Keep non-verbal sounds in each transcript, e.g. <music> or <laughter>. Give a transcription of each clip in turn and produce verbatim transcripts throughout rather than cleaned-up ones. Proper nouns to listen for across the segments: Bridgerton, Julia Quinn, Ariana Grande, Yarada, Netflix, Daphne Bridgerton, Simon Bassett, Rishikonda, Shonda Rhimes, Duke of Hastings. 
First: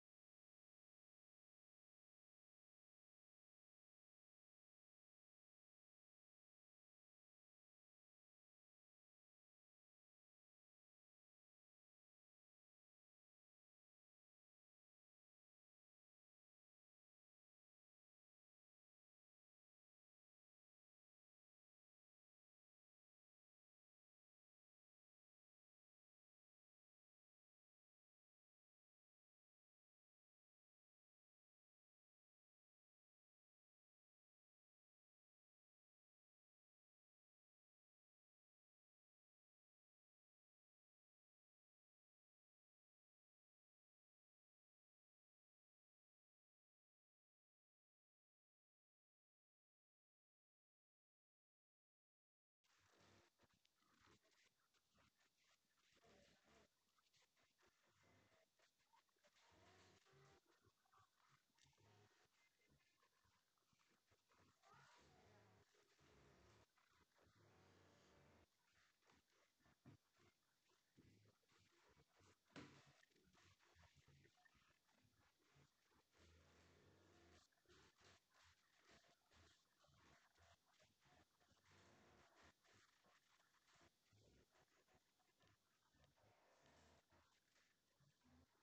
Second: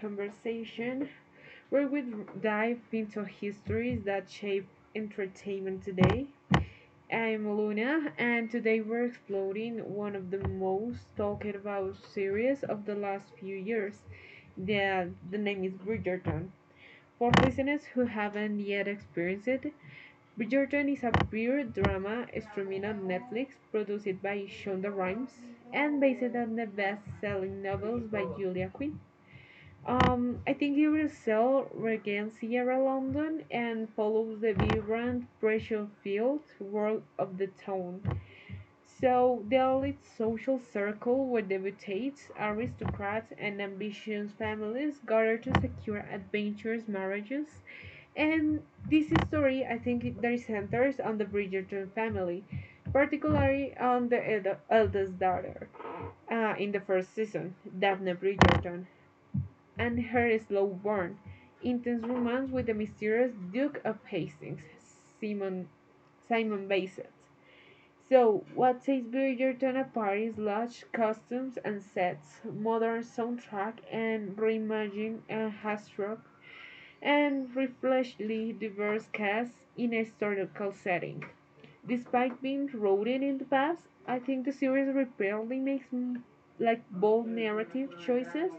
Conversation, where we dive into histories that shape entertainment today. I'm Luna, and today we're exploring one of the most talked about series of the last few years. The, the name is Bridgerton. For listeners who haven't yet experienced it, Bridgerton is a period drama streaming on Netflix, produced by Shonda Rhimes and based on the best-selling novels by Julia Quinn. Um, I think it will sell regains Sierra London and follows the vibrant, precious field world of the town. So the elite social circle where debutates, aristocrats, and ambitious families gather to secure adventurous marriages and this story, I think, it- there centers on the Bridgerton family, particularly on the eld- eldest daughter uh, in the first season, Daphne Bridgerton, and her slow burn, intense romance with the mysterious Duke of Hastings, Simon Simon Bassett. So, what sets Bridgerton apart is large costumes and sets, modern soundtrack, and reimagined and hashtag and reflexly diverse casts in a historical setting. Despite being rooted in the past, I think the series repeatedly makes mm, like bold narrative choices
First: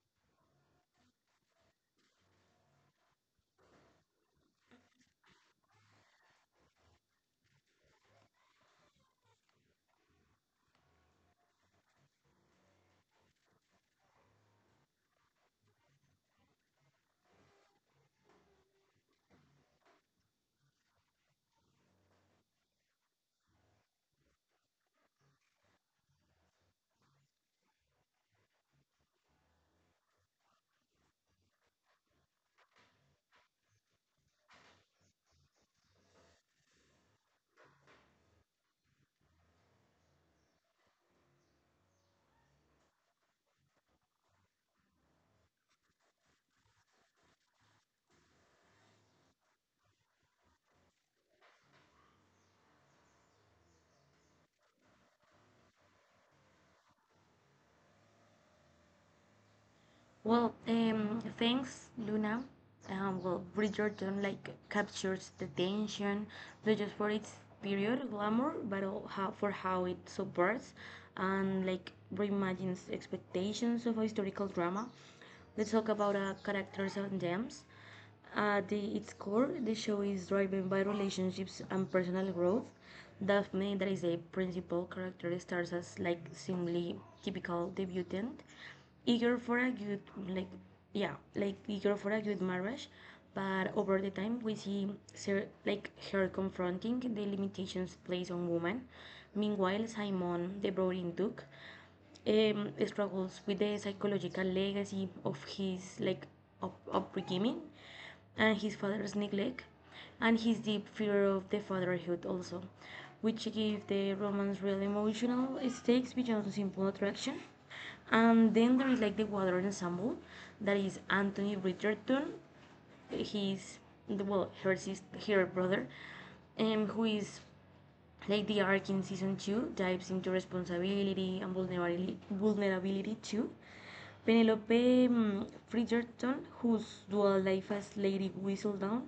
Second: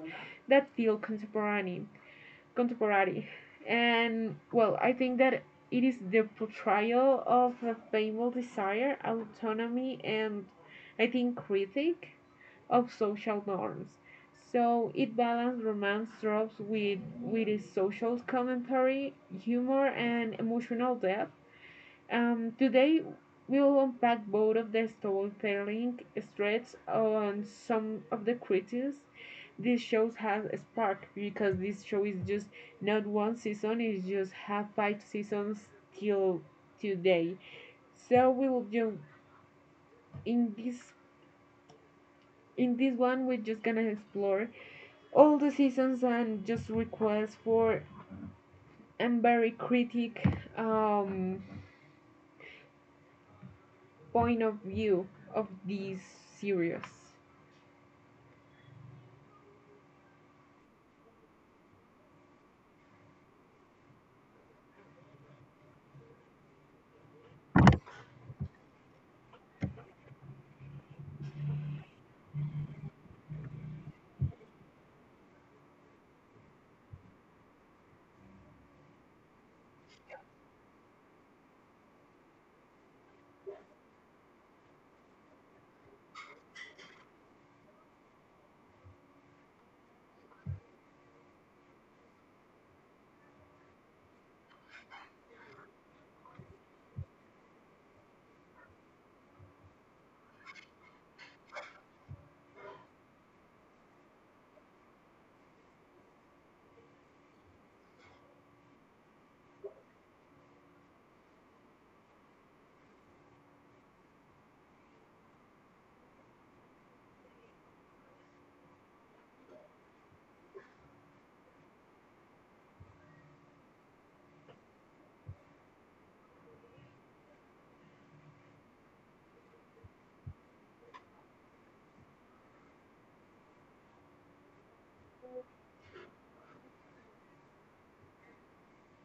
that feel contemporary, contemporary, and well, I think that it is the portrayal of a fabled desire, autonomy, and I think critique of social norms. So it balanced romance tropes with, with its social commentary, humor, and emotional depth. Um, today, we will unpack both of the storytelling threads on some of the critiques this show has sparked because this show is just not one season, it's just have five seasons till today. So we will jump in this in this one we're just gonna explore all the seasons and just requests for and very critic um, point of view of these series. Well, um, thanks, Luna. Um, well, Bridgerton like captures the tension, not just for its period glamour, but all how, for how it subverts and like reimagines expectations of a historical drama. Let's talk about uh, characters and gems. At the, its core, the show is driven by relationships and personal growth. Daphne, that is a principal character, starts as like seemingly typical debutant, eager for a good like yeah like eager for a good marriage, but over the time we see ser- like her confronting the limitations placed on women. Meanwhile, Simon, the brooding duke, um, struggles with the psychological legacy of his like up- upbringing and his father's neglect and his deep fear of the fatherhood also, which give the romance real emotional stakes beyond simple attraction. And then there is like the water ensemble that is anthony richardson, his well her, sis- her brother, um, who is like the arc in season two dives into responsibility and vulnerability, vulnerability too. Penelope mm, Bridgerton, whose dual life as Lady Whistledown,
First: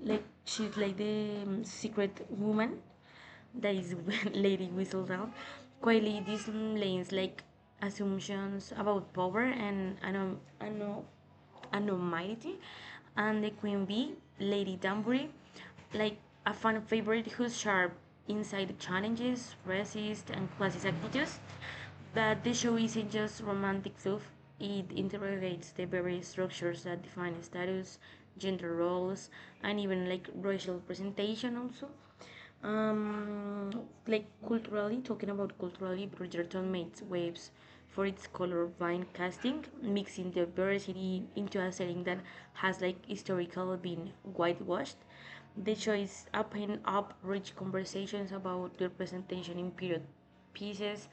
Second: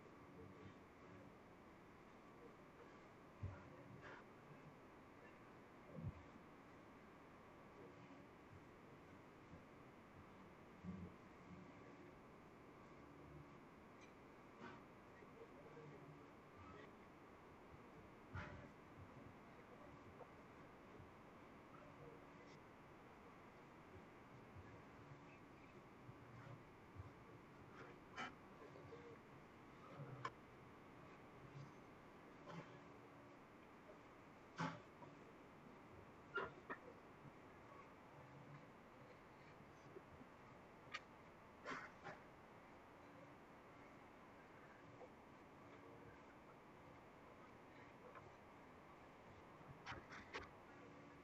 like she's like the mm, secret woman that is <laughs> Lady Whistledown, quietly dislanes like assumptions about power and ano- ano- and Almighty, and the Queen Bee, Lady Danbury, like a fan favorite who's sharp inside challenges, racist, and classist attitudes. But the show isn't just romantic fluff, it interrogates the very structures that define status, gender roles, and even like racial presentation also. Um, like culturally, talking about culturally, Bridgerton makes waves for its colorblind casting, mixing diversity into a setting that has like historically been whitewashed. The choice opened up rich conversations about the representation in period pieces,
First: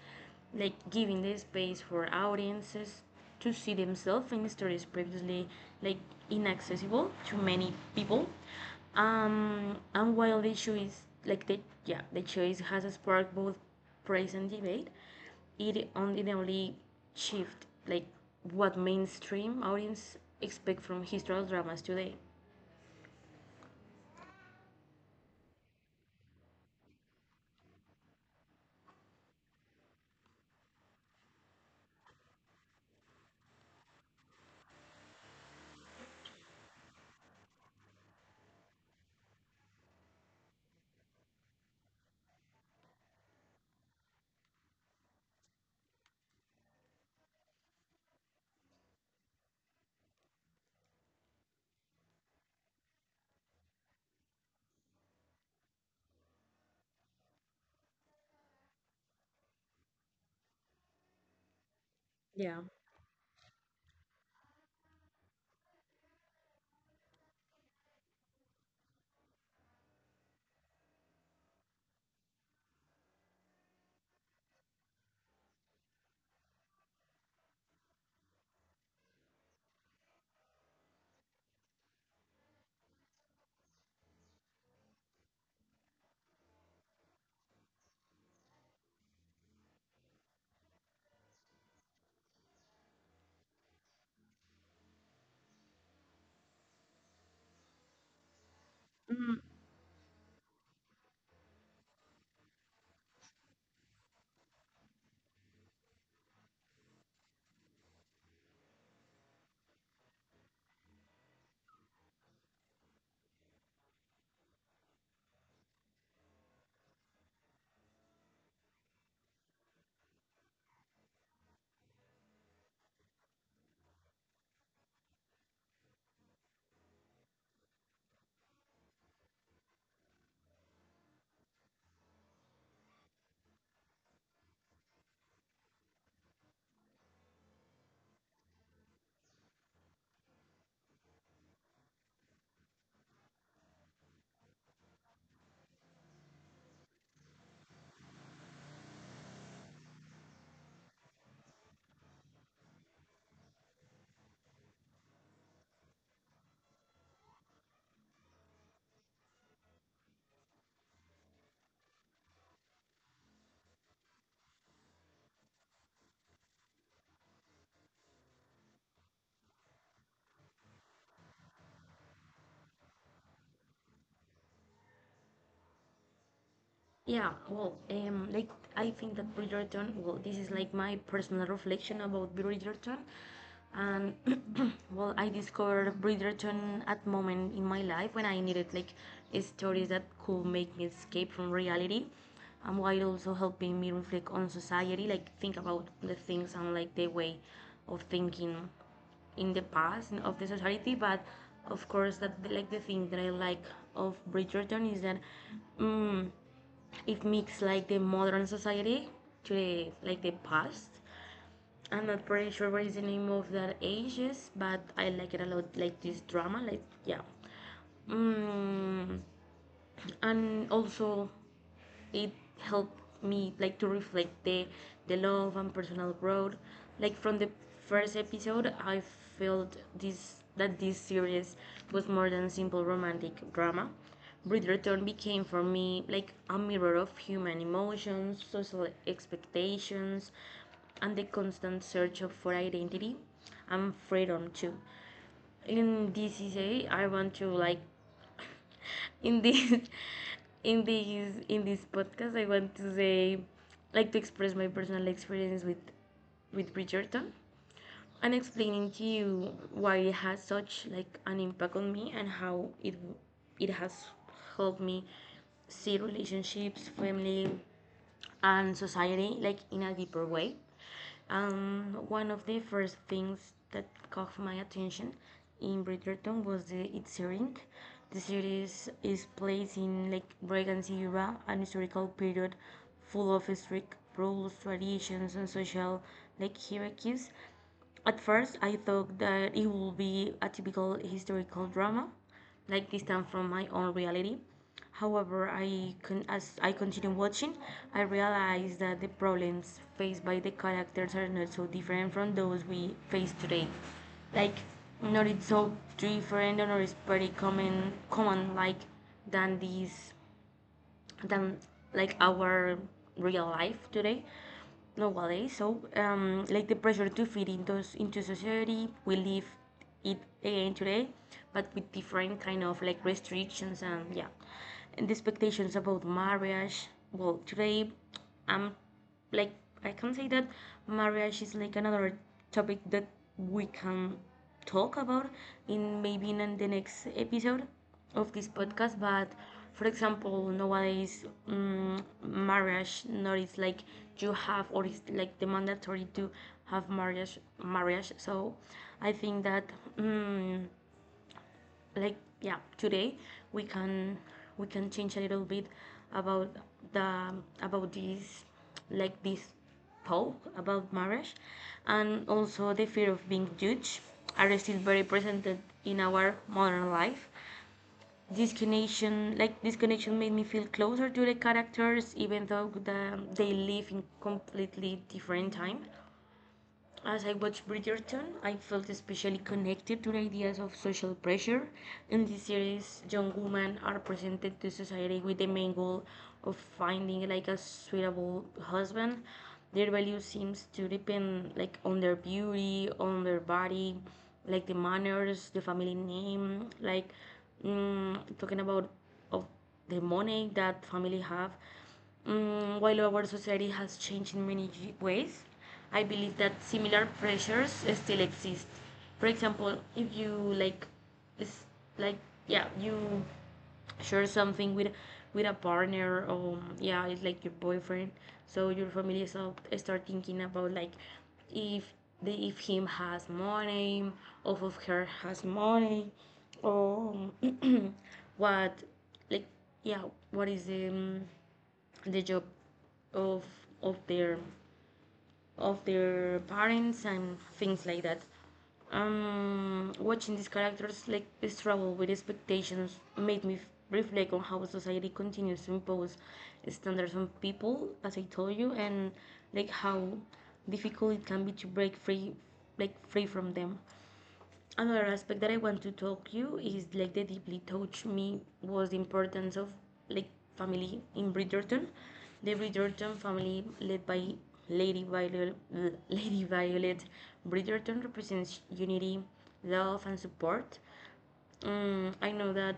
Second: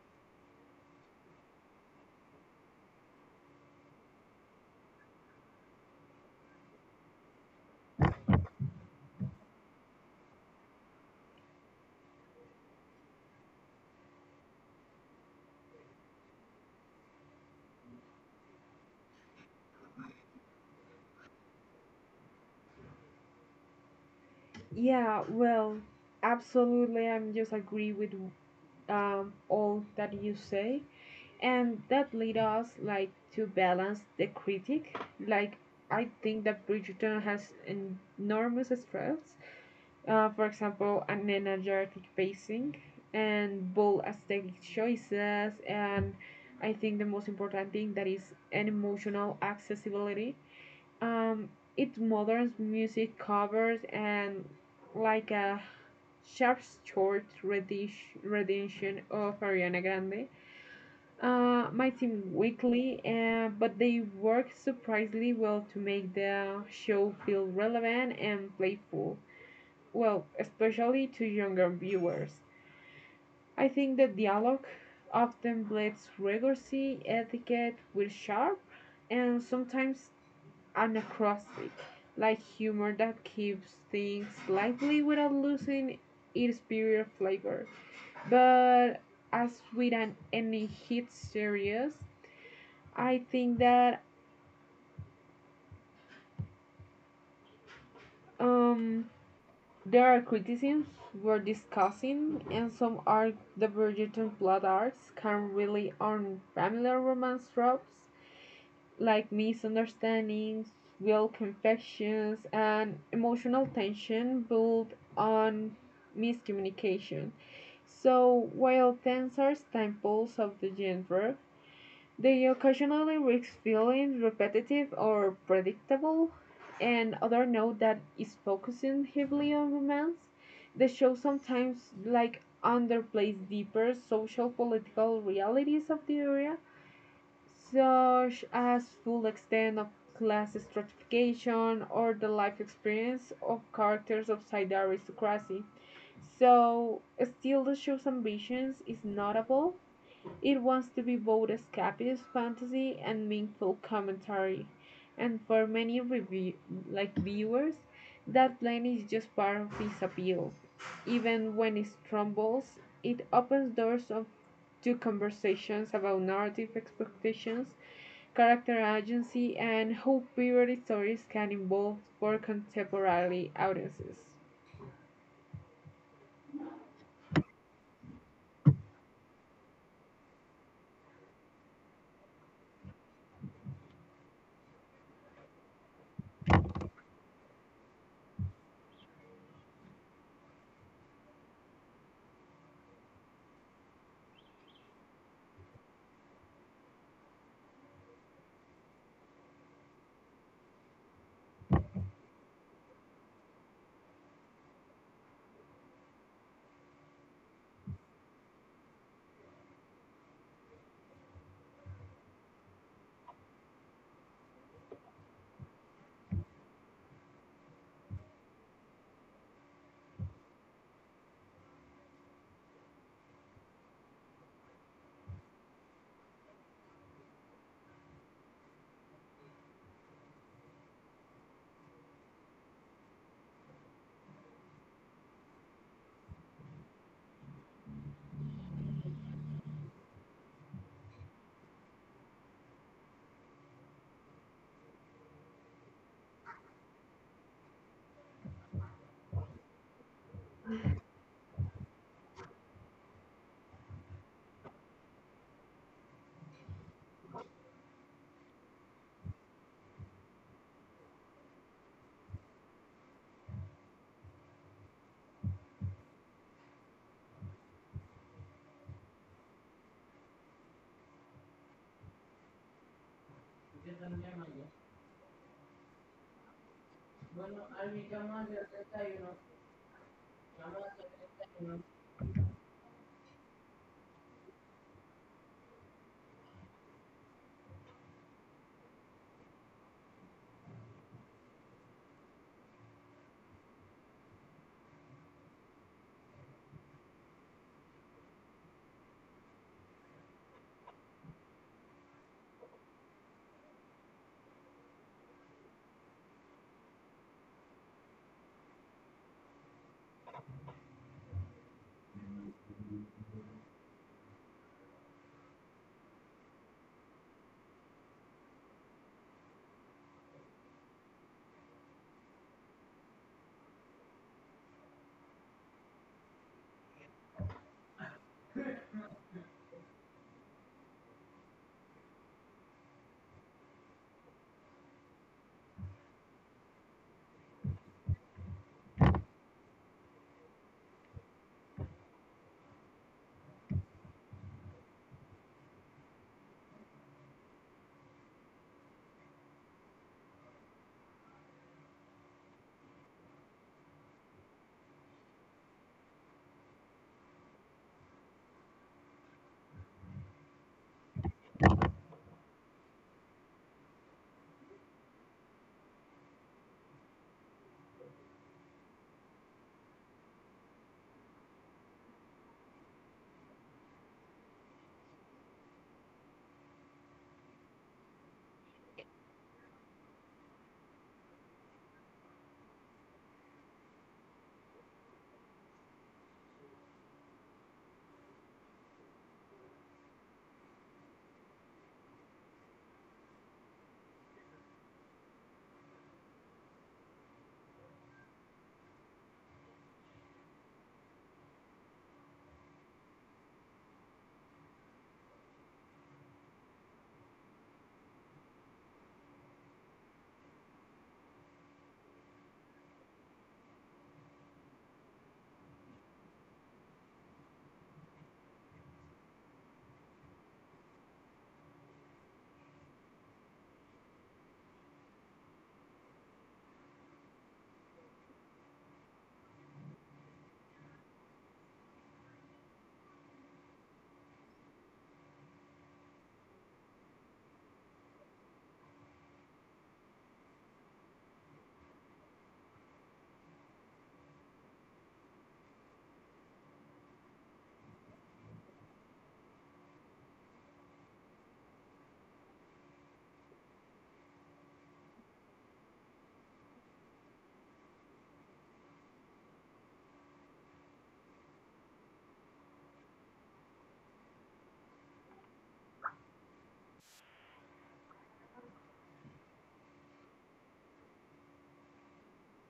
like giving the space for audiences to see themselves in stories previously like inaccessible to many people. Um, and while the issue is like the yeah the choice has sparked both praise and debate, it undeniably shifted like what mainstream audience expect from historical dramas today. Yeah, well, absolutely, I'm just agree with um, all that you say, and that lead us like to balance the critic. Like I think that Bridgerton has enormous strengths, uh, for example, an energetic pacing and bold aesthetic choices. And I think the most important thing that is an emotional accessibility. Um, it modern music covers and like a sharp short redish- rendition of Ariana Grande. Uh, might seem Yeah. weakly, uh, but they work surprisingly well to make the show feel relevant and playful well, especially to younger viewers. I think the dialogue often blends rigorosity, etiquette with sharp and sometimes anachronistic, like humor that keeps things lively without losing its superior flavor. But as with an, any hit series, I think that um, there are criticisms we're discussing, and some are divergent on plot arcs can rely on familiar romance tropes like misunderstandings, will confessions, and emotional tension built on miscommunication. So, while tensors are staples of the genre, they occasionally risk feeling repetitive or predictable, and others know that is focusing heavily on romance. The show sometimes like underplays deeper social political realities of the area, such as full extent of class stratification or the life experience of characters outside the aristocracy. So still the show's ambitions is notable it wants to be both escapist fantasy and meaningful commentary. And for many review like viewers, that blend is just part of its appeal. Even when it stumbles, it opens doors of, to conversations about narrative expectations, character agency, and how period stories can evolve for contemporary audiences. Yeah, well, um, like I think that Bridgerton. Well, this is like my personal reflection about Bridgerton, and <clears throat> well, I discovered Bridgerton at moment in my life when I needed like stories that could make me escape from reality, and while also helping me reflect on society, like think about the things and like the way of thinking in the past and of the society but of course that like the thing that I like of bridgerton is that um, it mixes like the modern society to the like the past. I'm not pretty sure what is the name of that ages, but I like it a lot. Like this drama, like yeah. Mm, and also it helped me like to reflect the the love and personal growth like from the first episode I felt this that this series was more than a simple romantic drama. Bridgerton became for me like a mirror of human emotions, social expectations, and the constant search of for identity and freedom too in this D C C A, I want to like <laughs> in this in this in this podcast I want to say like to express my personal experience with with Bridgerton and explaining to you why it has such like an impact on me and how it it has helped me see relationships, family and society like in a deeper way. And one of the first things that caught my attention in Bridgerton was the its setting. The series is placed in Lake Regency era, an historical period full of strict rules, traditions, and social like hierarchies. At first, I thought that it would be a typical historical drama, like distant from my own reality. However, I con- as I continue watching, I realized that the problems faced by the characters are not so different from those we face today. Like, not it's so different or it's pretty common, common like than these than like our real life today nowadays so um, like the pressure to fit into into society we live it again today but with different kind of like restrictions and yeah and the expectations about marriage well today I'm like I can say that marriage is like another topic that we can talk about in maybe in the next episode of this podcast. But for example, nowadays mm marriage not is like you have or it's like the mandatory to have marriage marriage. So I think that mm like yeah today we can we can change a little bit about the about this like this talk about marriage and also the fear of being judged are still very present in our modern life. This connection like this connection made me feel closer to the characters even though the, they live in completely different time. As I watched Bridgerton, I felt especially connected to the ideas of social pressure. In this series, young women are presented to society with the main goal of finding like a suitable husband. Their value seems to depend like on their beauty, on their body, like the manners, the family name, like mm, talking about of of the money that family have. Mm, while our society has changed in many ways, I believe that similar pressures still exist. For example, if you like, is like yeah, you share something with with a partner or yeah it's like your boyfriend so your family start, start thinking about like if the if him has money or if her has money. Oh, <clears throat> what like yeah, what is the um, the job of of their of their parents and things like that. Um, watching these characters like struggle with expectations made me f- reflect on how society continues to impose standards on people, as I told you, and like how difficult it can be to break free, like free from them. Another aspect that I want to talk you is like the deeply touched me was the importance of like family in Bridgerton. The Bridgerton family led by Lady Violet, <laughs> Lady Violet Bridgerton represents unity, love and support. Um, I know that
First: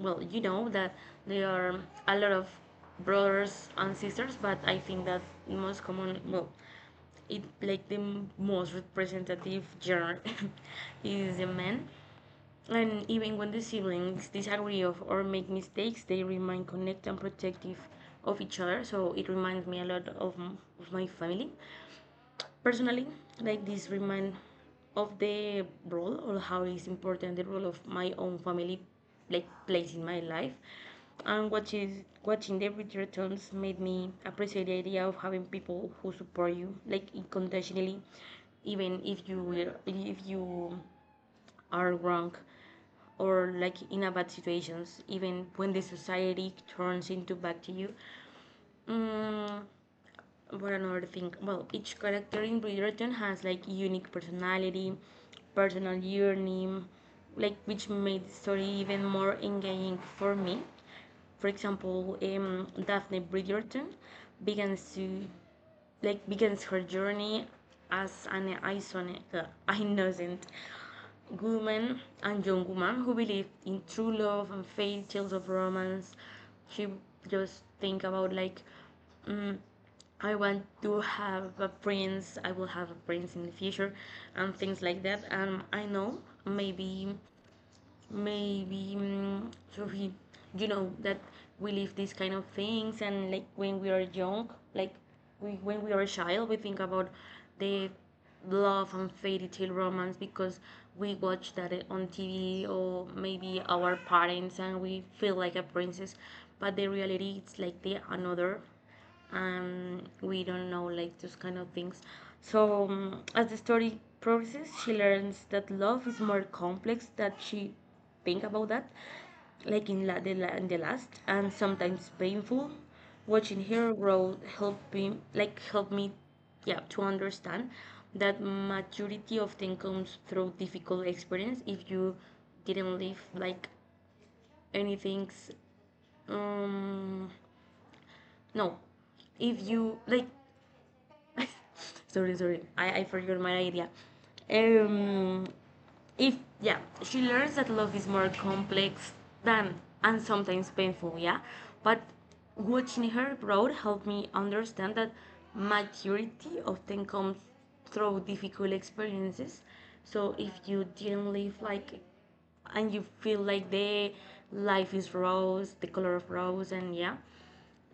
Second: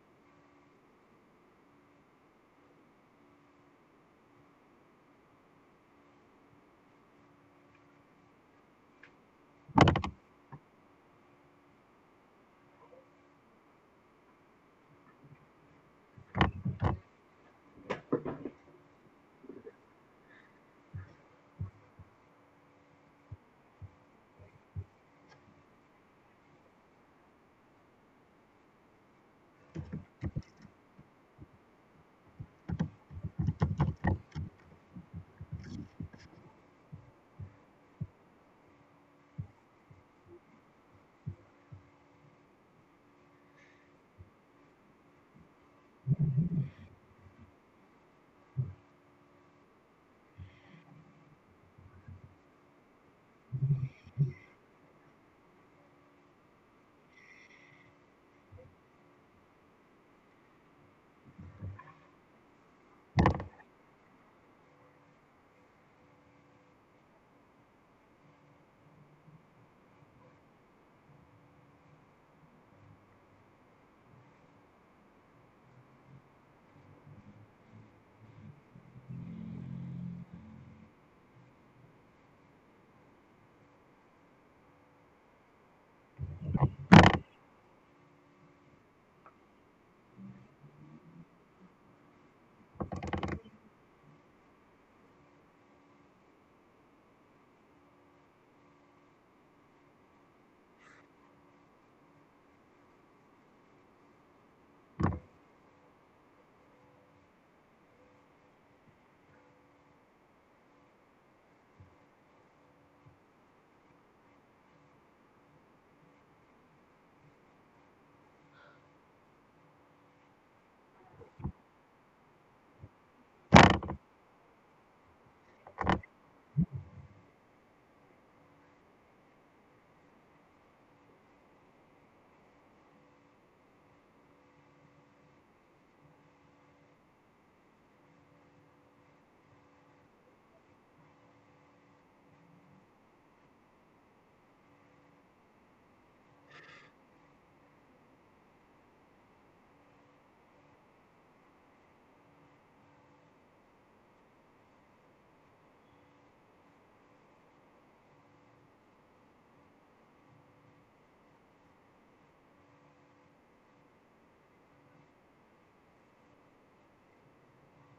well, you know that there are a lot of brothers and sisters, but I think that most common well it like the most representative genre <laughs> is the man, and even when the siblings disagree of or make mistakes, they remain connected and protective of each other. So it reminds me a lot of, m- of my family. Personally, like this remind of the role or how is important the role of my own family like plays in my life. And watching watching the returns made me appreciate the idea of having people who support you like unconditionally, even if you will, if you are wrong or like in a bad situations, even when the society turns into bad to you. Mm, what another thing? Well, each character in Bridgerton has like unique personality, personal journey, like which made the story even more engaging for me. For example, um, Daphne Bridgerton begins to like begins her journey as an innocent, uh, innocent woman and young woman who believe in true love and faith, tales of romance. She just think about like, mm, I want to have a prince. I will have a prince in the future, and things like that. And I know maybe maybe mm, so he you know that we live these kind of things and like when we are young like we, when we are a child we think about the love and fairy tale romance because we watch that eh, on tv or maybe our parents and we feel like a princess but the reality it's like the another and we don't know like those kind of things. So um, as the story progresses, she learns that love is more complex that she think about that, like in la- the, la- in the last, and sometimes painful. Watching her grow helped me like help me, yeah, to understand that maturity often comes through difficult experience. If you didn't live like anything's, um, no, if you like <laughs> sorry, sorry. I, I forgot my idea. Um, if yeah, she learns that love is more complex than and sometimes painful. Yeah, but watching her grow helped me understand that maturity often comes through difficult experiences. So if you didn't live like and you feel like the life is rose, the color of rose, and yeah,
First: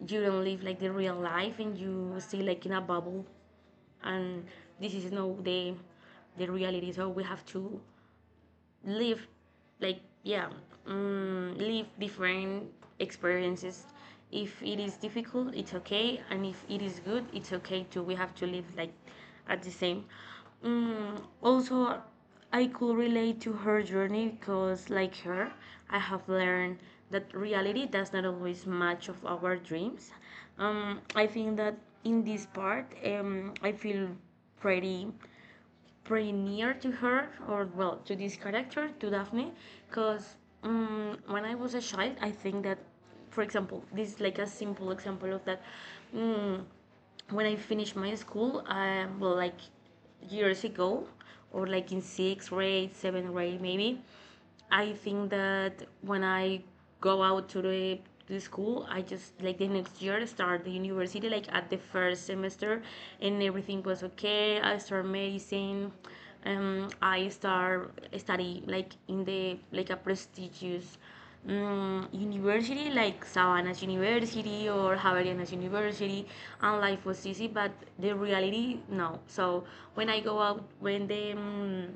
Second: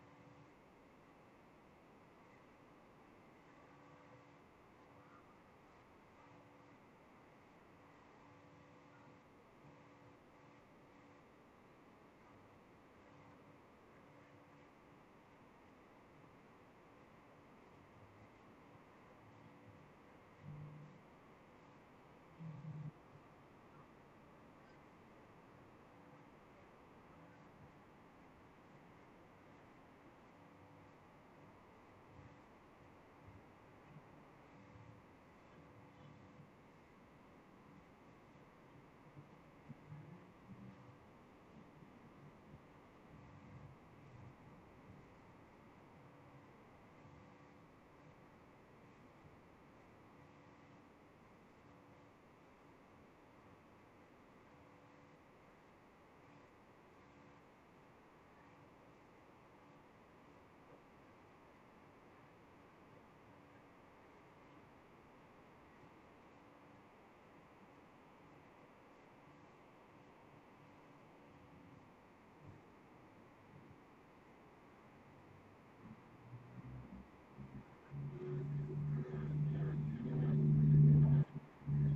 you don't live like the real life and you stay like in a bubble and this is no the the reality so we have to live like yeah um, live different experiences if it is difficult it's okay and if it is good it's okay too we have to live like at the same Um. Also, I could relate to her journey because like her, I have learned that reality does not always match of our dreams. um, I think that in this part, um, I feel pretty pretty near to her, or well, to this character, to Daphne, because um, when I was a child, I think that, for example, this is like a simple example of that. um, when I finished my school, I, well like years ago, or like in sixth grade, seventh grade maybe, I think that when I go out to the to the school, I just, like, the next year start the university, like at the first semester, and everything was okay. I start medicine. Um, I start study like in the, like a prestigious, um, university, like Savannah's University or Javerianas University, and life was easy. But the reality, no. So when I go out, when the um,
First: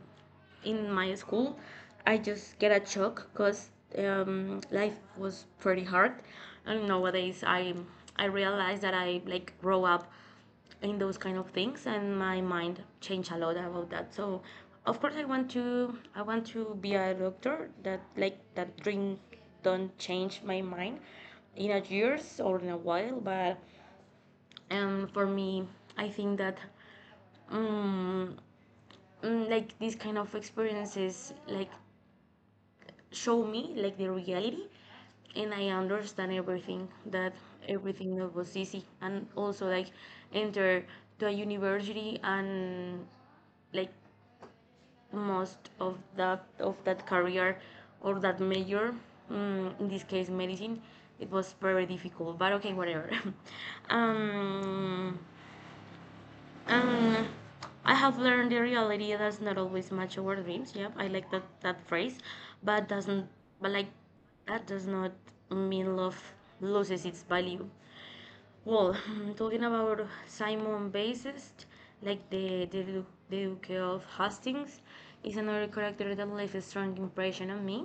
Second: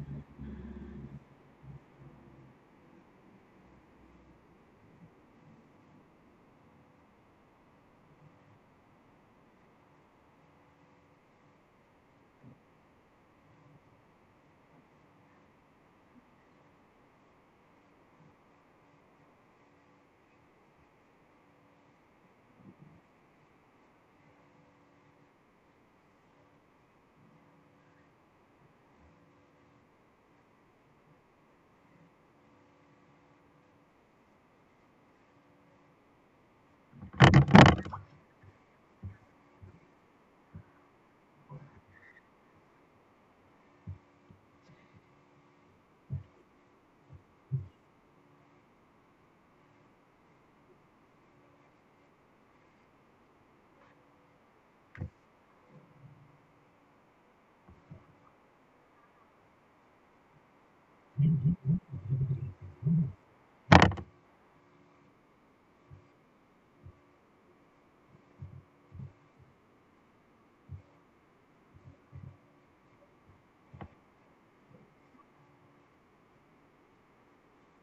in my school, I just get a shock because um, life was pretty hard. And nowadays, I I realize that I like grow up in those kind of things, and my mind changed a lot about that. So, of course, I want to I want to be a doctor. That, like, that dream don't change my mind in a years or in a while. But um, for me, I think that. Um, mm, like these kind of experiences, like, show me like the reality, and I understand everything that everything that was easy, and also, like, enter to a university and, like, most of that of that career or that major, mm, in this case medicine, it was very difficult, but okay, whatever. <laughs> um um, I have learned the reality does not always match our dreams. Yep, I like that that phrase, but doesn't, but, like, that does not mean love loses its value. Well, <laughs> <sighs> talking about Simon Bassist, like the the Duke the Duke of Hastings, is another character that left a strong impression on me.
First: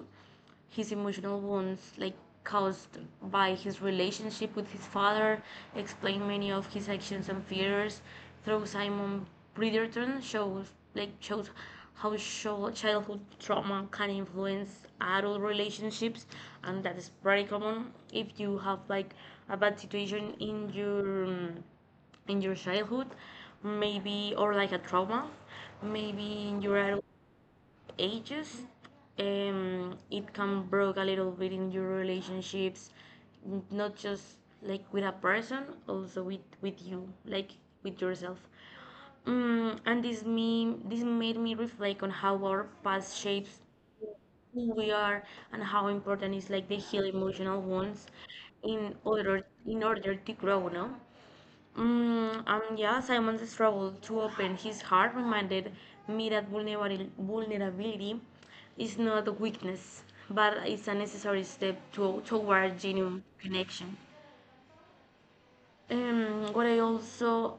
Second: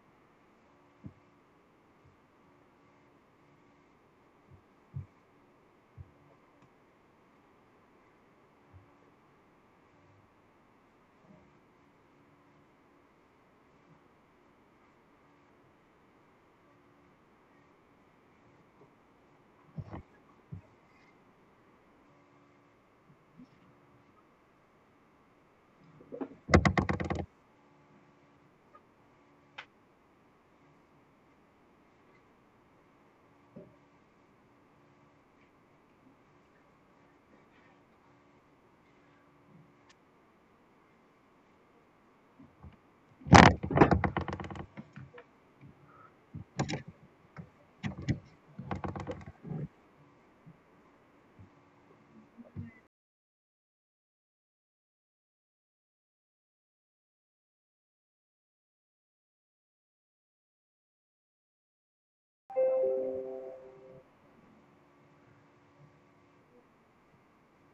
His emotional wounds, like, caused by his relationship with his father, explain many of his actions and fears. Through Simon, Bridgerton shows, like shows how sho- childhood trauma can influence adult relationships, and that is very common. If you have like a bad situation in your um, in your childhood, maybe, or like a trauma, maybe in your adult ages, um, it can break a little bit in your relationships, not just like with a person, also with with you, like with yourself. Mm, and this me this made me reflect on how our past shapes who we are and how important is like the heal emotional wounds, in order, in order to grow, no. Mm, Um. Yeah, Simon's struggle to open his heart reminded me that vulnerabil- vulnerability is not a weakness, but it's a necessary step to, toward genuine connection. Um, what I also,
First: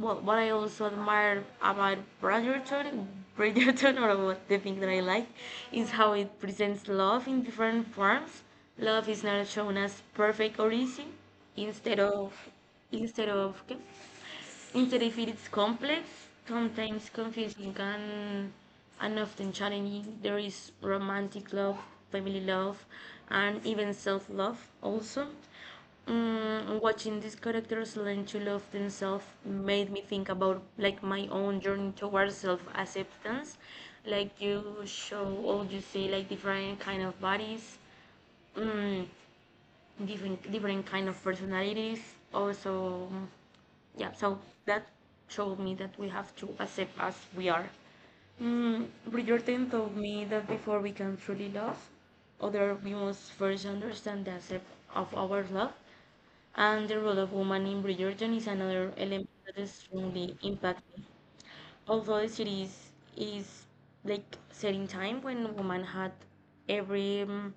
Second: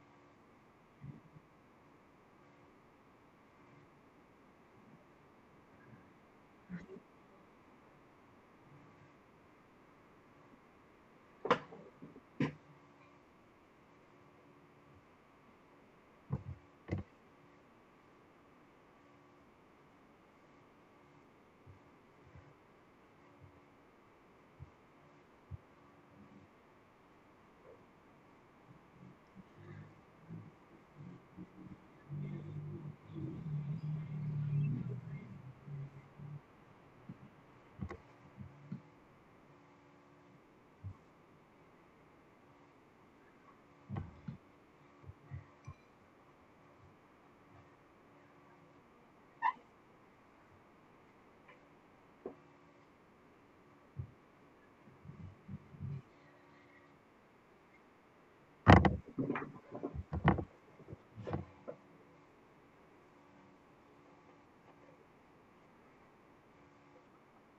well, what I also admire about Bridgerton, Bridgerton, <laughs> or what the thing that I like, is how it presents love in different forms. Love is not shown as perfect or easy. Instead of, instead of, ¿qué? Instead, it's complex, sometimes confusing, and, and often challenging. There is romantic love, family love, and even self love also. Mm, watching these characters learn to love themselves made me think about like my own journey towards self-acceptance. Like you show all, you see like different kind of bodies. Mm, different different kind of personalities also, yeah. So that showed me that we have to accept as we are. mm, Bridgerton told me that before we can truly love other, we must first understand the accept of our love. And the role of woman in Bridgerton is another element that strongly impacted me. Although the series is like set in time when woman had every um,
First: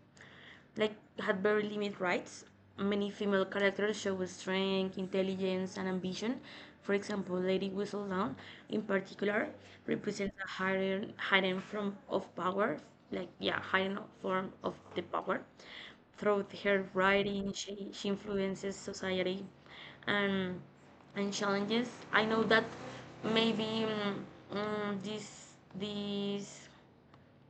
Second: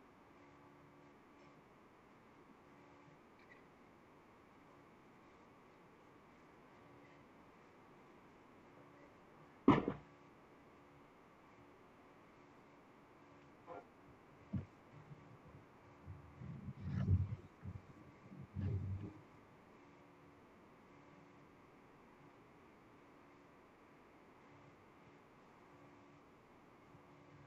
like had very limited rights. Many female characters show strength, intelligence, and ambition. For example, Lady Whistledown, in particular, represents a hidden, hidden form of power, like, yeah, hidden form of the power. Through her writing, she, she influences society, and and challenges. I know that maybe mm, mm, this this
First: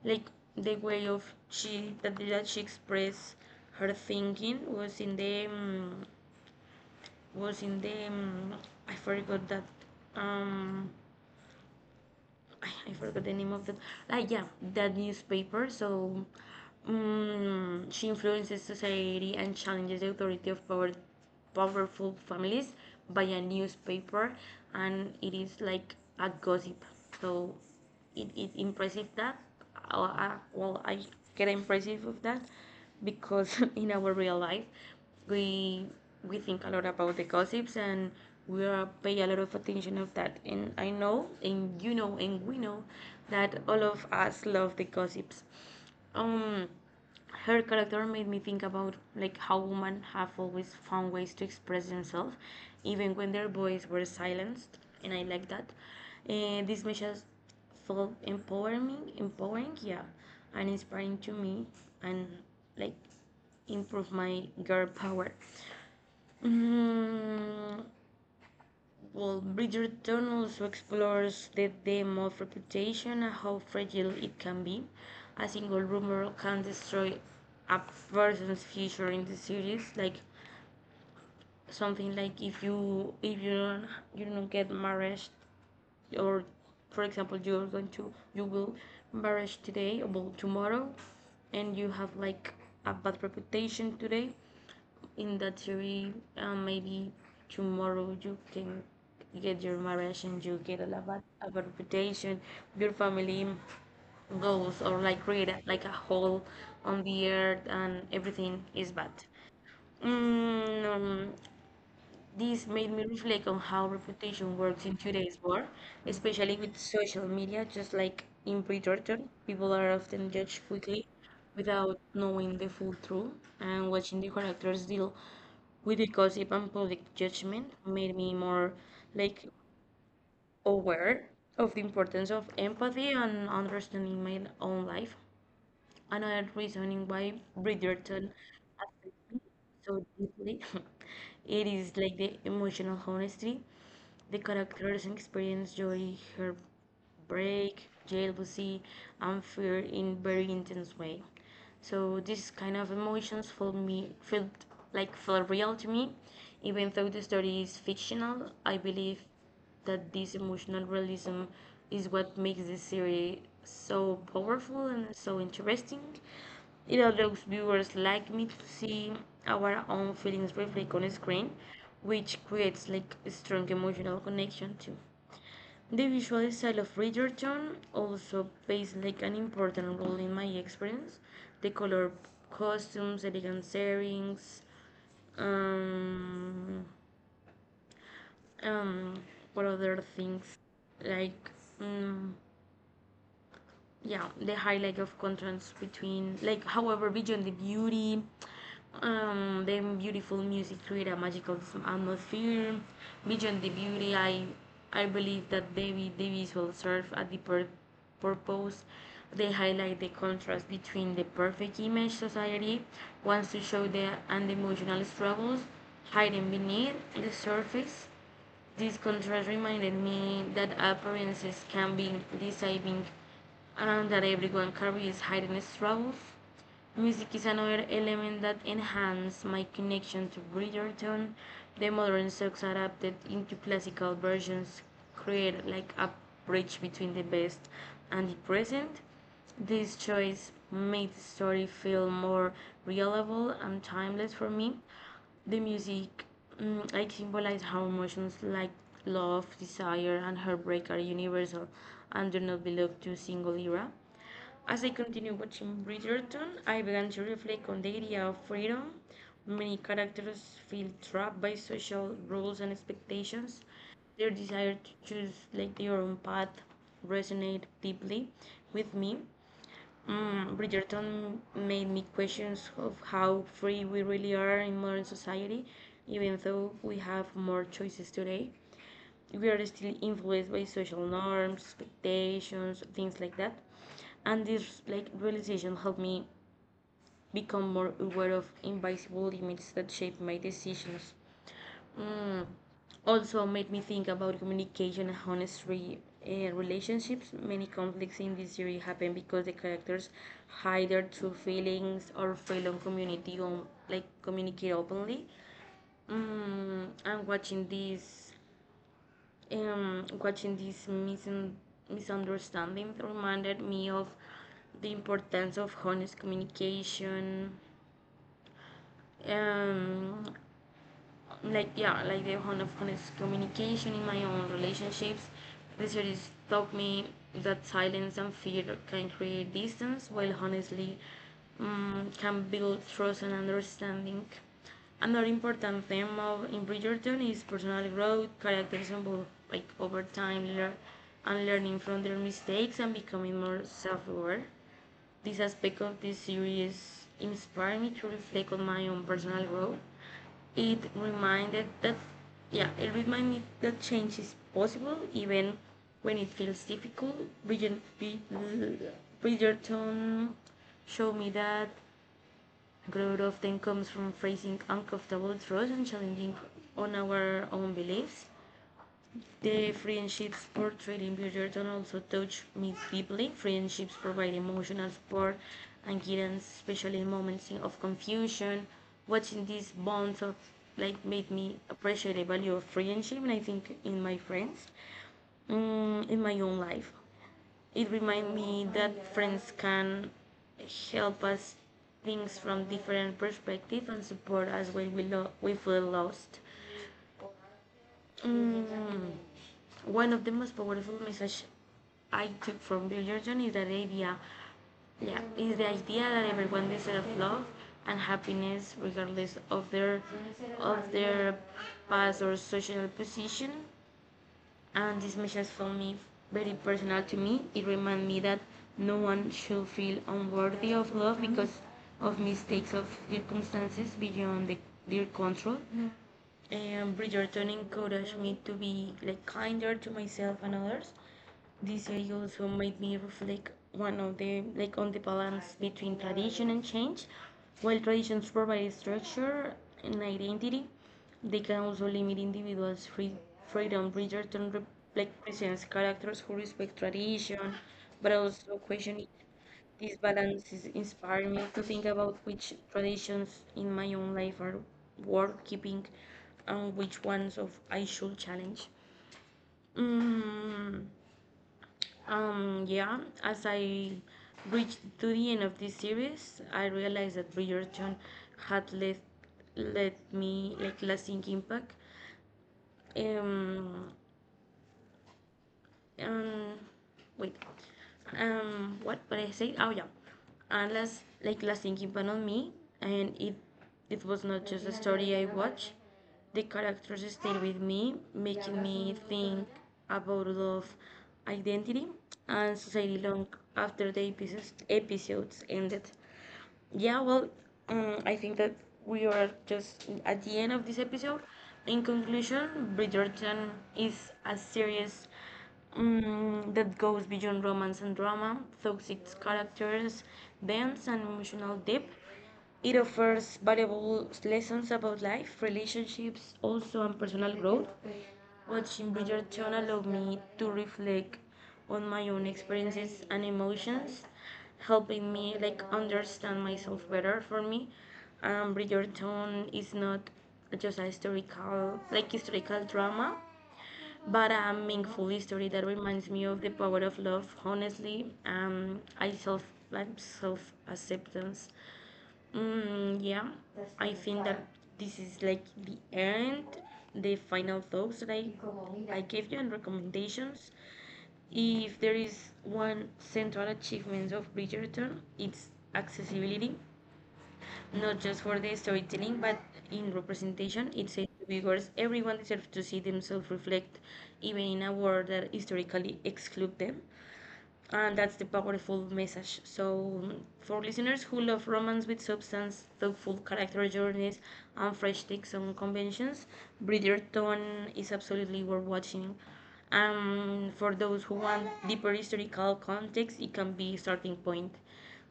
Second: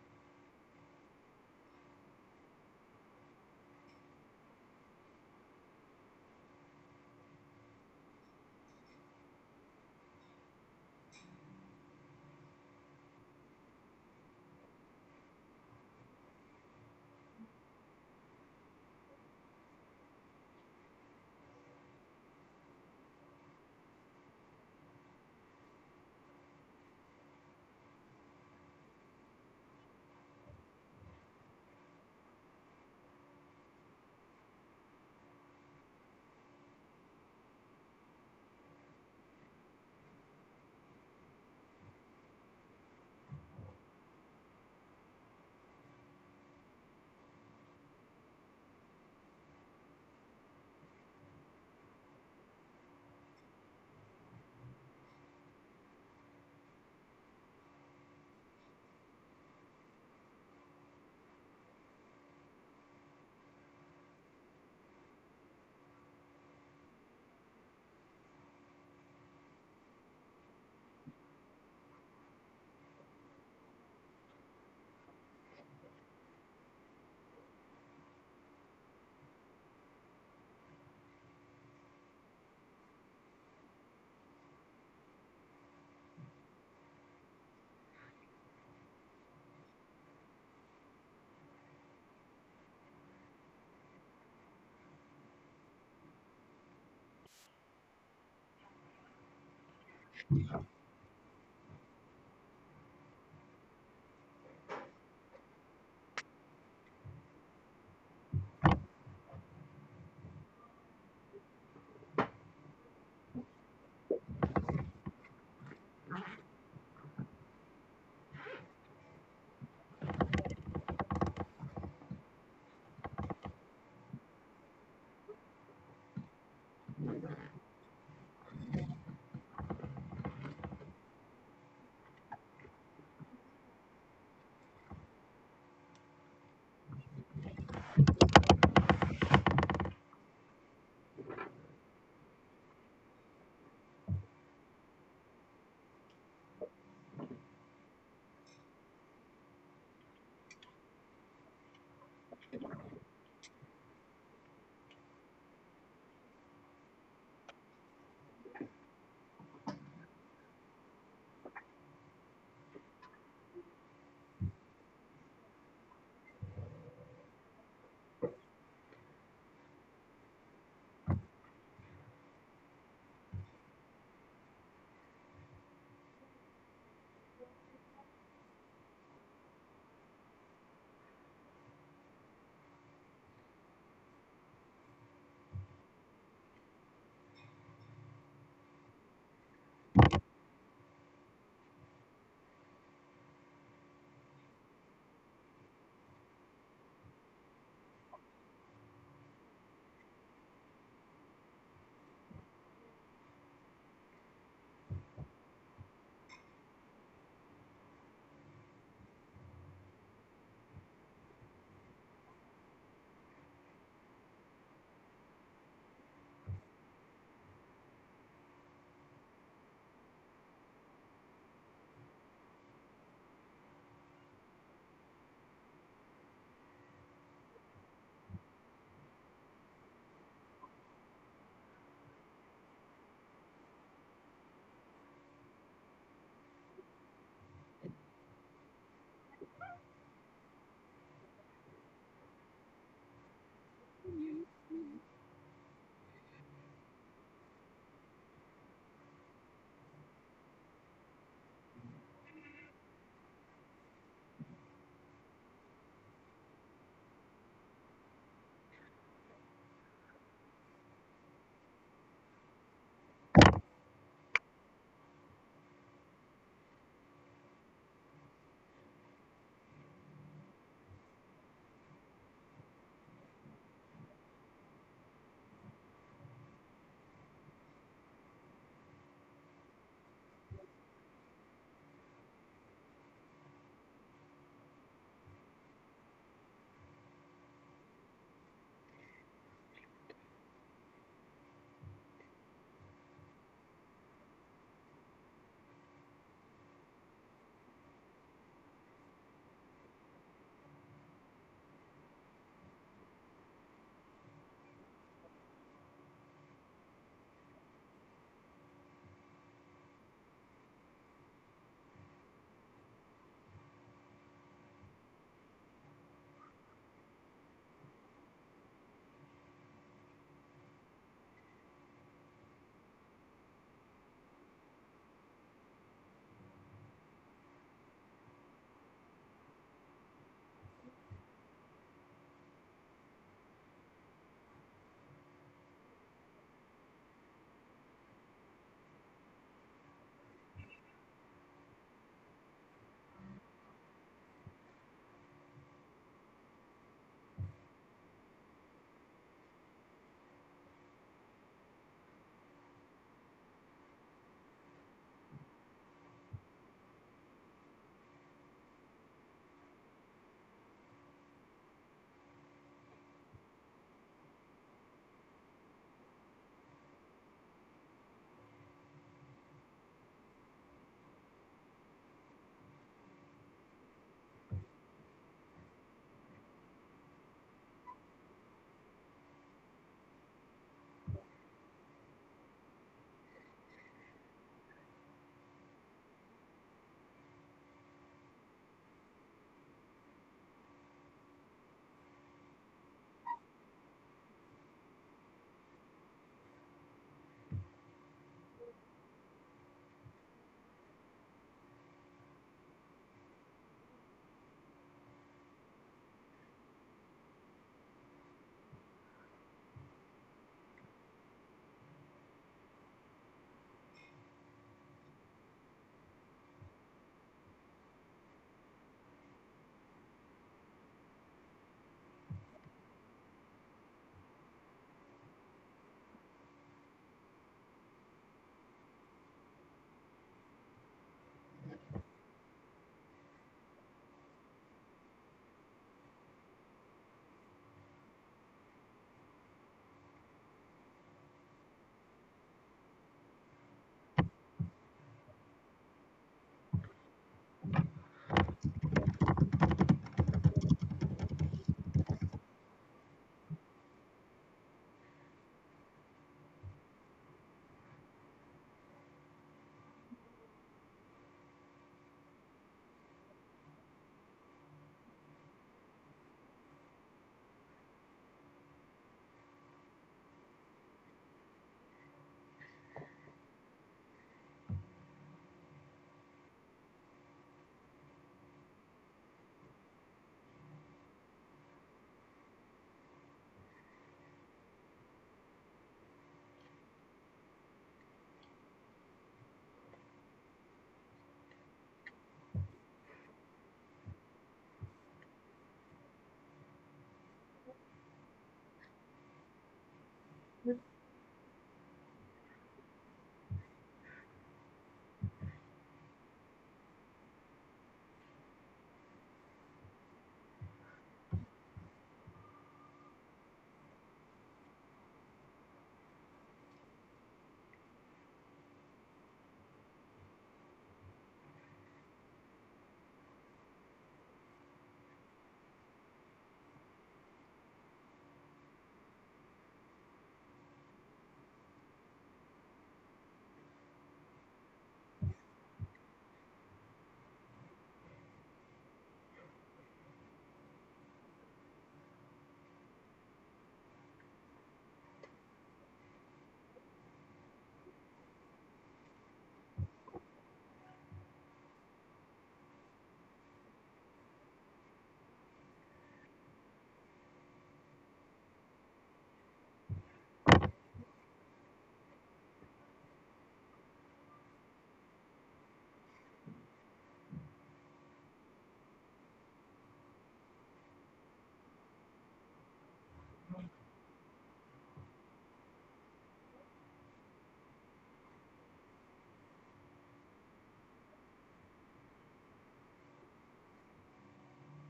like the way of she that, that she expressed her thinking was in the um, was in the um, I forgot that um I, I forgot the name of that, like, yeah, that newspaper. So um, she influences society and challenges the authority of power powerful families by a newspaper, and it is like a gossip. So it is impressive that, I, well, I get impressive of that because <laughs> in our real life, we we think a lot about the gossips and we are pay a lot of attention of that. And I know, and you know, and we know that all of us love the gossips. um Her character made me think about like how women have always found ways to express themselves even when their voices were silenced. And I like that. And these measures felt empowering empowering yeah, and inspiring to me, and, like, improve my girl power. Mm, well, Bridger Tone also explores the theme of reputation and how fragile it can be. A single rumor can destroy a person's future in the series, like something like, if you, if you don't you don't get married, or, for example, you're going to, you will marriage today, or well, tomorrow, and you have like a bad reputation today in the theory, uh, maybe tomorrow you can get your marriage, and you get a, lava- a reputation, your family goes, or like create a- like a hole on the earth, and everything is bad. Mm, um, this made me reflect on how reputation works in today's world, especially with social media. Just like in preterton, people are often judged quickly without knowing the full truth, and watching the characters deal with the gossip and public judgment made me more, like, aware of the importance of empathy and understanding my own life. Another reasoning why Bridgerton affected me so deeply. <laughs> It is like the emotional honesty. The characters experience joy, heartbreak, jealousy, and fear in very intense way. So this kind of emotions feel me feel like feel real to me, even though the story is fictional. I believe that this emotional realism is what makes this series so powerful and so interesting. It allows viewers like me to see our own feelings reflect on screen, which creates like a strong emotional connection too. The visual style of Bridgerton also plays like an important role in my experience. The color costumes, elegant settings, um, um, what other things, like, um, yeah, the highlight like of contrast between, like, however beyond the beauty, um the beautiful music create a magical atmosphere. Beyond the beauty, i i believe that the, vi- the visual serve a deeper purpose. They highlight the contrast between the perfect image society wants to show the, and the emotional struggles hiding beneath the surface. This contrast reminded me that appearances can be deceiving, and that everyone carries hidden struggles. Music is another element that enhances my connection to Bridgerton. The modern songs adapted into classical versions create like a bridge between the past and the present. This choice made the story feel more reliable and timeless for me. The music, mm, I symbolize how emotions like love, desire, and heartbreak are universal and do not belong to a single era. As I continue watching Bridgerton, I began to reflect on the idea of freedom. Many characters feel trapped by social rules and expectations. Their desire to choose like their own path resonate deeply with me. Mm, Bridgerton made me questions of how free we really are in modern society, even though we have more choices today. We are still influenced by social norms, expectations, things like that. And this, like, realization helped me become more aware of invisible limits that shape my decisions. Mm, Also made me think about communication and honesty in relationships. Many conflicts in this series happen because the characters hide their true feelings or fail on community on, like, communicate openly. Mm, and watching this, um, watching this misun- misunderstanding reminded me of the importance of honest communication, um, like, yeah, like the honest communication in my own relationships, research taught me that silence and fear can create distance, while honestly um, can build trust and understanding. Another important theme of in Bridgerton is personal growth. Characters evolve like over time, lear- and learning from their mistakes and becoming more self-aware. This aspect of this series inspired me to reflect on my own personal growth. It reminded that, yeah, it reminded me that change is possible even when it feels difficult. Bridget, Bridgerton showed me that growth often comes from facing uncomfortable truths and challenging on our own beliefs. The friendships portrayed in Bridgerton also touch me deeply. Friendships provide emotional support and guidance, especially in moments of confusion. Watching these bonds of, like, made me appreciate the value of friendship, and I think in my friends, mm, in my own life, it reminds me that friends can help us things from different perspectives and support us when we lo- we feel lost. Mm One of the most powerful messages I took from Bill Jordan is that idea, yeah, is the idea that everyone deserves love and happiness regardless of their of their past or social position. And this message for me very personal to me. It reminded me that no one should feel unworthy of love because of mistakes of circumstances beyond the, their control. And Bridgerton encouraged me to be, like, kinder to myself and others. This series also made me reflect one of the, like, on the balance between tradition and change. While traditions provide structure and identity, they can also limit individuals' free freedom. Bridgerton re- like presents characters who respect tradition, but also question it. This balance is inspiring me to think about which traditions in my own life are worth keeping, and which ones of I should challenge. Mm, um, yeah, as I reached to the end of this series, I realized that Bridgerton had left, left me like lasting impact. Um, um wait, um what what I say, oh yeah, unless like last thinking but on me. And it it was not just a story I watched. The characters stayed with me making me think about love, identity, and society long after the episodes episodes ended. Yeah, well, um, I think that we are just at the end of this episode. In conclusion, Bridgerton is a series um, that goes beyond romance and drama, through its characters, dance, and emotional depth. It offers valuable lessons about life, relationships, also, and personal growth. Watching Bridgerton allowed me to reflect on my own experiences and emotions, helping me, like, understand myself better. For me, um, Bridgerton is not just a historical, like, historical drama, but a meaningful story that reminds me of the power of love, honestly, um, I self, I'm self acceptance. Mm, yeah, I think that this is, like, the end, the final thoughts that I, I gave you and recommendations. If there is one central achievement of Bridgerton, it's accessibility, not just for the storytelling, but in representation. It says to viewers, everyone deserves to see themselves reflect, even in a world that historically excludes them. And that's the powerful message. So, for listeners who love romance with substance, thoughtful character journeys, and fresh takes on conventions, Bridgerton is absolutely worth watching. And for those who want deeper historical context, it can be a starting point.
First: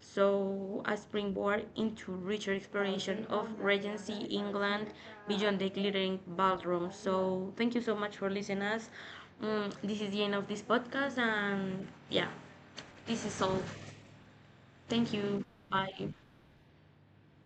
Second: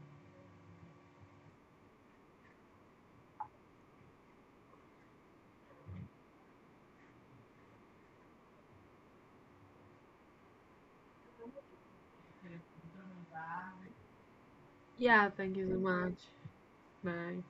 So, a springboard into richer exploration of Regency England beyond the glittering ballroom. So, thank you so much for listening us. Mm, this is the end of this podcast, and yeah, this is all. Thank Yeah, you. thank you so Bye. much. Bye.